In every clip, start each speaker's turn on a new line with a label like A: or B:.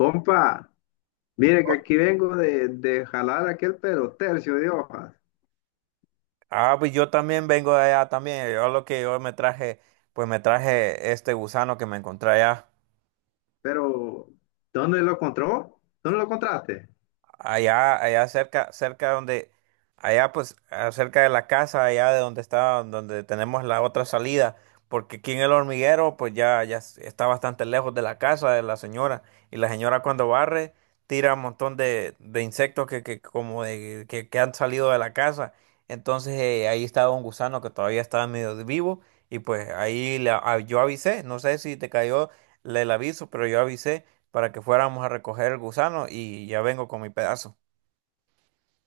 A: Compa, mire que aquí vengo de jalar aquel pero tercio de hojas.
B: Ah, pues yo también vengo de allá también. Yo lo que yo me traje, pues me traje este gusano que me encontré allá.
A: Pero, ¿dónde lo encontró? ¿Dónde lo encontraste?
B: Allá cerca, cerca donde, allá pues, cerca de la casa, allá de donde está, donde tenemos la otra salida, porque aquí en el hormiguero, pues está bastante lejos de la casa de la señora, y la señora cuando barre, tira un montón de insectos que han salido de la casa, entonces ahí estaba un gusano que todavía estaba medio vivo, y pues yo avisé, no sé si te cayó el aviso, pero yo avisé, para que fuéramos a recoger el gusano y ya vengo con mi pedazo.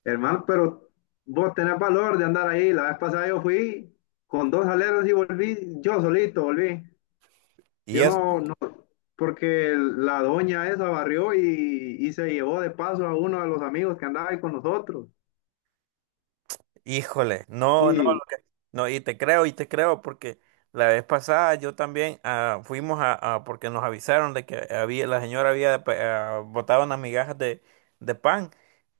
A: Hermano, pero vos tenés valor de andar ahí. La vez pasada yo fui con dos aleros y volví, yo solito volví.
B: Y
A: Yo
B: eso,
A: no, porque la doña esa barrió y se llevó de paso a uno de los amigos que andaba ahí con nosotros.
B: híjole, no, no,
A: Y,
B: no, y te creo, porque la vez pasada yo también fuimos porque nos avisaron de que había, la señora había botado unas migajas de pan.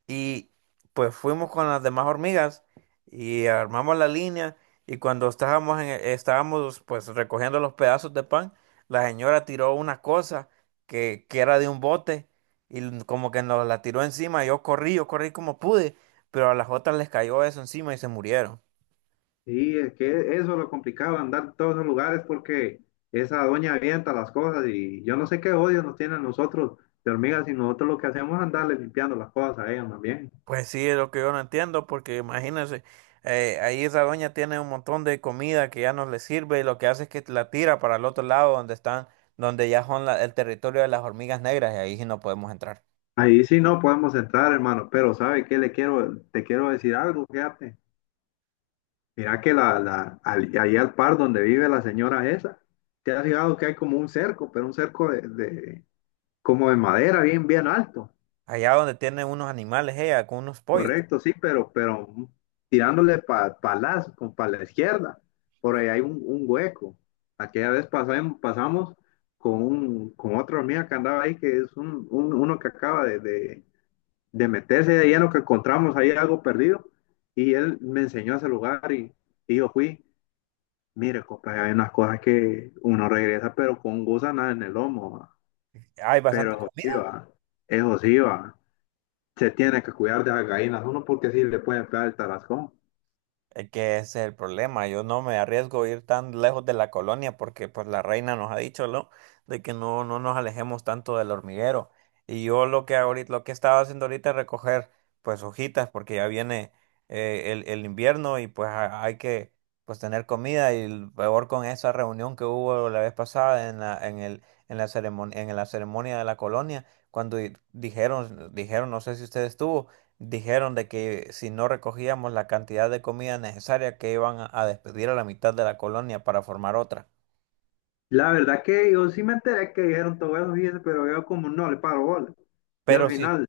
B: Y pues fuimos con las demás hormigas y armamos la línea y cuando estábamos pues recogiendo los pedazos de pan, la señora tiró una cosa que era de un bote y como que nos la tiró encima. Yo corrí como pude, pero a las otras les cayó eso encima y se murieron.
A: Sí, es que eso es lo complicado, andar en todos los lugares porque esa doña avienta las cosas y yo no sé qué odio nos tienen nosotros de hormigas, y nosotros lo que hacemos es andarle limpiando las cosas a ella más bien.
B: Pues sí, es lo que yo no entiendo, porque imagínense, ahí esa doña tiene un montón de comida que ya no le sirve y lo que hace es que la tira para el otro lado donde están, donde ya son el territorio de las hormigas negras y ahí sí no podemos entrar.
A: Ahí sí no podemos entrar, hermano, pero ¿sabe qué le quiero, te quiero decir algo? Fíjate. Mira que ahí al par donde vive la señora esa, te has fijado que hay como un cerco, pero un cerco como de madera bien, bien alto.
B: Allá donde tiene unos animales ella, con unos pollos,
A: Correcto, sí, pero tirándole pa la izquierda. Por ahí hay un hueco. Aquella vez pasamos con, con otra hormiga que andaba ahí, que es uno que acaba de meterse de lleno, que encontramos ahí algo perdido. Y él me enseñó ese lugar y yo fui. Mire, compa, hay unas cosas que uno regresa, pero con gusanas en el lomo. Va.
B: hay
A: Pero
B: bastante
A: eso sí
B: comida.
A: va, eso sí va. Se tiene que cuidar de las gallinas uno porque sí le pueden pegar el tarascón.
B: Es que ese es el problema. Yo no me arriesgo a ir tan lejos de la colonia porque pues la reina nos ha dicho, ¿no? De que no, no nos alejemos tanto del hormiguero. Y yo lo que ahorita, lo que estaba haciendo ahorita es recoger pues hojitas porque ya viene el invierno y pues hay que pues tener comida y el peor con esa reunión que hubo la vez pasada en en la ceremonia de la colonia cuando dijeron, dijeron, no sé si usted estuvo. Dijeron de que si no recogíamos la cantidad de comida necesaria que iban a despedir a la mitad de la colonia para formar otra.
A: La verdad que yo sí me enteré que dijeron todo eso, fíjese, pero yo como no le paro bola. Yo al
B: Pero sí,
A: final,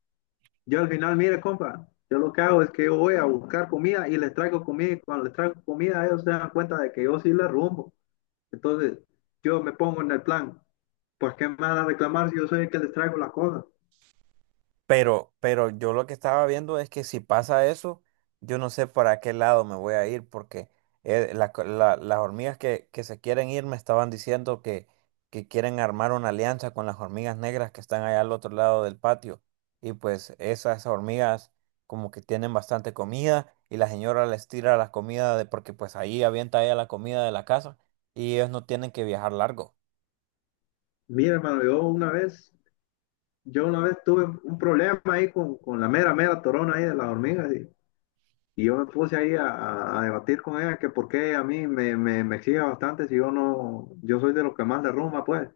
A: yo al final, mire, compa, yo lo que hago es que yo voy a buscar comida y les traigo comida, y cuando les traigo comida ellos se dan cuenta de que yo sí les rumbo. Entonces, yo me pongo en el plan, pues ¿qué me van a reclamar si yo soy el que les traigo las cosas?
B: pero yo lo que estaba viendo es que si pasa eso, yo no sé para qué lado me voy a ir, porque las hormigas que se quieren ir me estaban diciendo que quieren armar una alianza con las hormigas negras que están allá al otro lado del patio. Y pues esas hormigas como que tienen bastante comida y la señora les tira la comida de, porque pues ahí avienta ella la comida de la casa y ellos no tienen que viajar largo.
A: Mire, hermano, yo una vez tuve un problema ahí con la mera torona ahí de las hormigas. Y yo me puse ahí a debatir con ella que por qué a mí me exige bastante si yo no, yo soy de los que más derrumba, pues.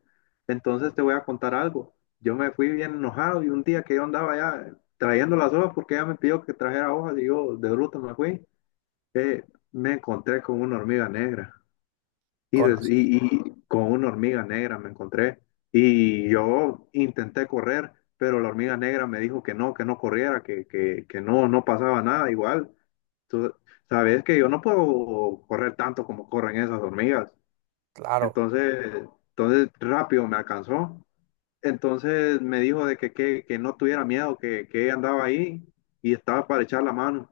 A: Entonces te voy a contar algo. Yo me fui bien enojado y un día que yo andaba ya trayendo las hojas porque ella me pidió que trajera hojas y yo de bruto me fui, eh, me encontré con una hormiga negra. Y,
B: Con,
A: y con una hormiga negra me encontré. Y yo intenté correr, pero la hormiga negra me dijo que no corriera, que no pasaba nada igual. Tú sabes que yo no puedo correr tanto como corren esas hormigas.
B: claro,
A: Entonces rápido me alcanzó. Entonces me dijo de que no tuviera miedo, que ella andaba ahí y estaba para echar la mano.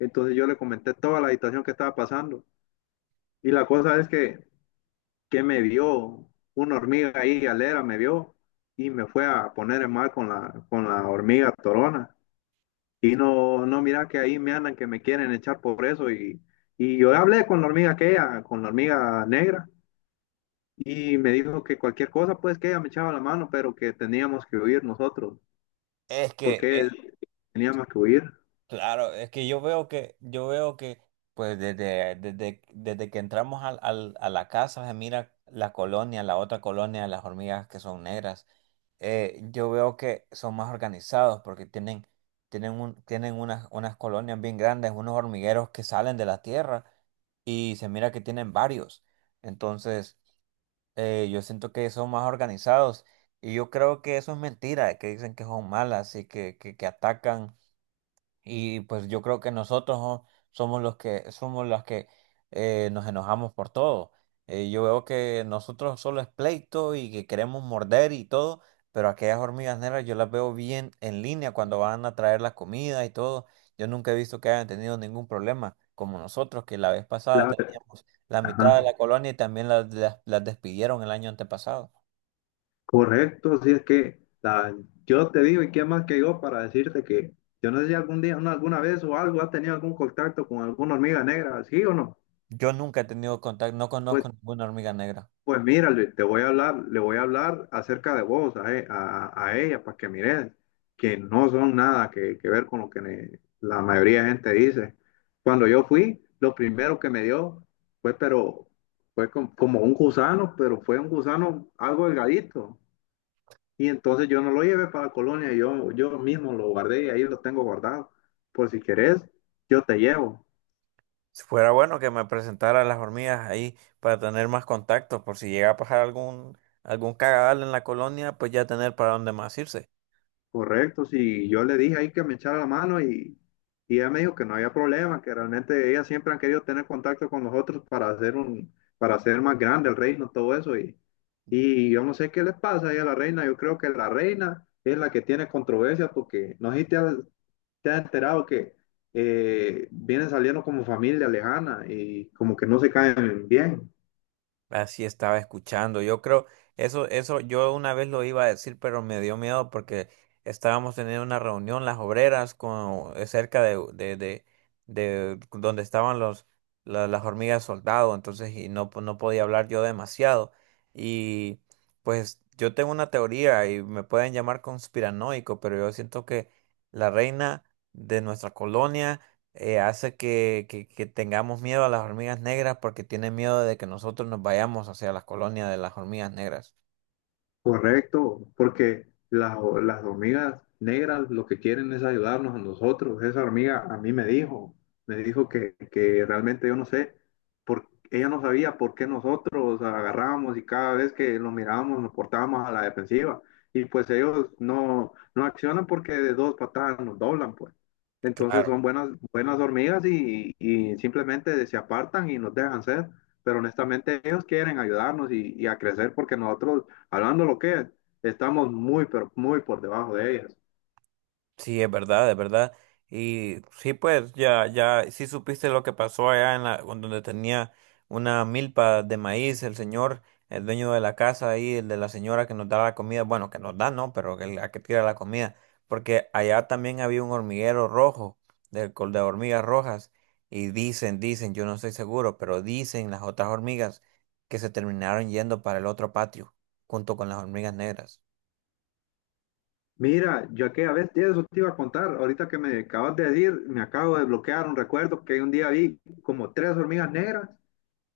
A: Entonces yo le comenté toda la situación que estaba pasando. Y la cosa es que me vio una hormiga ahí, galera, me vio y me fue a poner en mal con la hormiga torona. Y no, no, mira que ahí me andan que me quieren echar por eso. Y yo hablé con la hormiga aquella, con la hormiga negra, y me dijo que cualquier cosa, pues que ella me echaba la mano, pero que teníamos que huir nosotros,
B: es que
A: porque teníamos que huir.
B: claro, es que yo veo que, pues desde que entramos a la casa, se mira la colonia, la otra colonia, las hormigas que son negras. Eh, yo veo que son más organizados porque tienen tienen unas colonias bien grandes, unos hormigueros que salen de la tierra y se mira que tienen varios. Entonces, yo siento que son más organizados y yo creo que eso es mentira, que dicen que son malas y que atacan. Y pues yo creo que somos los que nos enojamos por todo. Yo veo que nosotros solo es pleito y que queremos morder y todo, pero aquellas hormigas negras yo las veo bien en línea cuando van a traer la comida y todo. Yo nunca he visto que hayan tenido ningún problema, como nosotros, que la vez pasada
A: La,
B: teníamos la mitad de
A: ajá,
B: la colonia y también las despidieron el año antepasado.
A: correcto, si es que yo te digo, y qué más que yo para decirte que yo no sé si algún día, no, alguna vez o algo, has tenido algún contacto con alguna hormiga negra, ¿sí o no?
B: Yo nunca he tenido contacto, no
A: Pues,
B: conozco ninguna hormiga negra.
A: pues mira, Luis, te voy a hablar, le voy a hablar acerca de vos a ella para que mires que no son nada que, que ver con lo que la mayoría de gente dice. Cuando yo fui, lo primero que me dio fue, pero fue como un gusano, pero fue un gusano algo delgadito. Y entonces yo no lo llevé para la colonia, yo mismo lo guardé y ahí lo tengo guardado. Por si querés, yo te llevo.
B: Si fuera bueno que me presentara a las hormigas ahí para tener más contactos, por si llega a pasar algún, algún cagadal en la colonia, pues ya tener para dónde más irse.
A: Correcto, sí, yo le dije ahí que me echara la mano y ella me dijo que no había problema, que realmente ellas siempre han querido tener contacto con nosotros para hacer para hacer más grande el reino, todo eso. Y yo no sé qué les pasa ahí a la reina, yo creo que la reina es la que tiene controversia porque no sé si te has, te has enterado que vienen saliendo como familia lejana y como que no se caen bien.
B: Así estaba escuchando. Yo creo, eso, yo una vez lo iba a decir, pero me dio miedo porque estábamos teniendo una reunión, las obreras, con, cerca de donde estaban los, las hormigas soldado, entonces, y no, no podía hablar yo demasiado. Y pues yo tengo una teoría y me pueden llamar conspiranoico, pero yo siento que la reina de nuestra colonia hace que tengamos miedo a las hormigas negras porque tienen miedo de que nosotros nos vayamos hacia las colonias de las hormigas negras.
A: Correcto, porque las, las hormigas negras lo que quieren es ayudarnos a nosotros. Esa hormiga a mí me dijo que realmente yo no sé, por, ella no sabía por qué nosotros agarrábamos y cada vez que los mirábamos nos portábamos a la defensiva. Y pues ellos no accionan porque de dos patadas nos doblan, pues. Entonces
B: Claro.
A: son buenas, buenas hormigas y simplemente se apartan y nos dejan ser. Pero honestamente ellos quieren ayudarnos y a crecer, porque nosotros, hablando lo que es, estamos muy, pero muy por debajo de ellas.
B: Sí, es verdad, es verdad. Y sí, pues ya, ya, sí supiste lo que pasó allá en la, con donde tenía una milpa de maíz, el señor, el dueño de la casa ahí, el de la señora que nos da la comida, bueno, que nos da, no, pero que la que tira la comida, porque allá también había un hormiguero rojo, de, de hormigas rojas, y dicen, dicen, yo no estoy seguro, pero dicen las otras hormigas que se terminaron yendo para el otro patio, junto con las hormigas negras.
A: Mira, yo aquella vez, tía, eso te iba a contar, ahorita que me acabas de decir, me acabo de bloquear un recuerdo, que un día vi como tres hormigas negras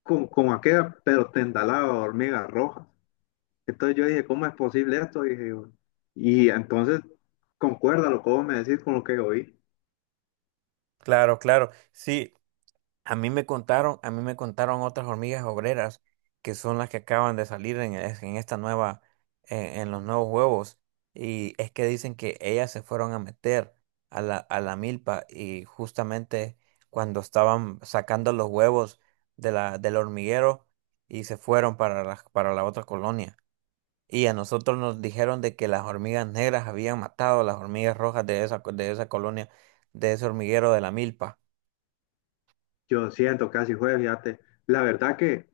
A: con aquella, pero tendalada de hormigas rojas. Entonces yo dije, ¿cómo es posible esto? Dije yo. Y entonces, concuerda lo que vos me decís con lo que oí.
B: Claro, claro, sí. A mí me contaron, a mí me contaron otras hormigas obreras que son las que acaban de salir en esta nueva, en los nuevos huevos. Y es que dicen que ellas se fueron a meter a la milpa y justamente cuando estaban sacando los huevos de la, del hormiguero y se fueron para para la otra colonia. Y a nosotros nos dijeron de que las hormigas negras habían matado a las hormigas rojas de esa colonia, de ese hormiguero de la milpa.
A: Yo siento casi fue, fíjate. La verdad que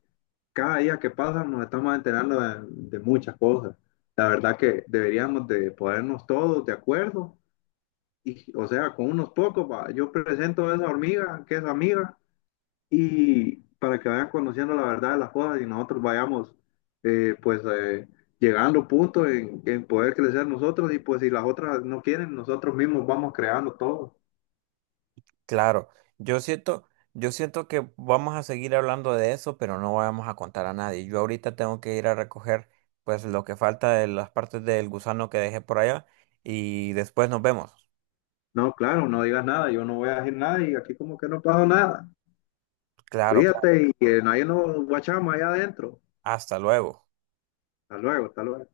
A: cada día que pasa nos estamos enterando de muchas cosas. La verdad que deberíamos de ponernos todos de acuerdo y, o sea, con unos pocos, va, yo presento a esa hormiga que es amiga y para que vayan conociendo la verdad de las cosas y nosotros vayamos, eh, pues eh, llegando a puntos en poder crecer nosotros, y pues si las otras no quieren, nosotros mismos vamos creando todo.
B: Claro, yo siento que vamos a seguir hablando de eso, pero no vamos a contar a nadie. Yo ahorita tengo que ir a recoger pues lo que falta de las partes del gusano que dejé por allá y después nos vemos.
A: No, claro, no digas nada, yo no voy a decir nada y aquí como que no pasó nada.
B: Claro, claro.
A: Cuídate y que nadie nos guachama allá adentro.
B: Hasta luego.
A: Hasta luego, hasta luego.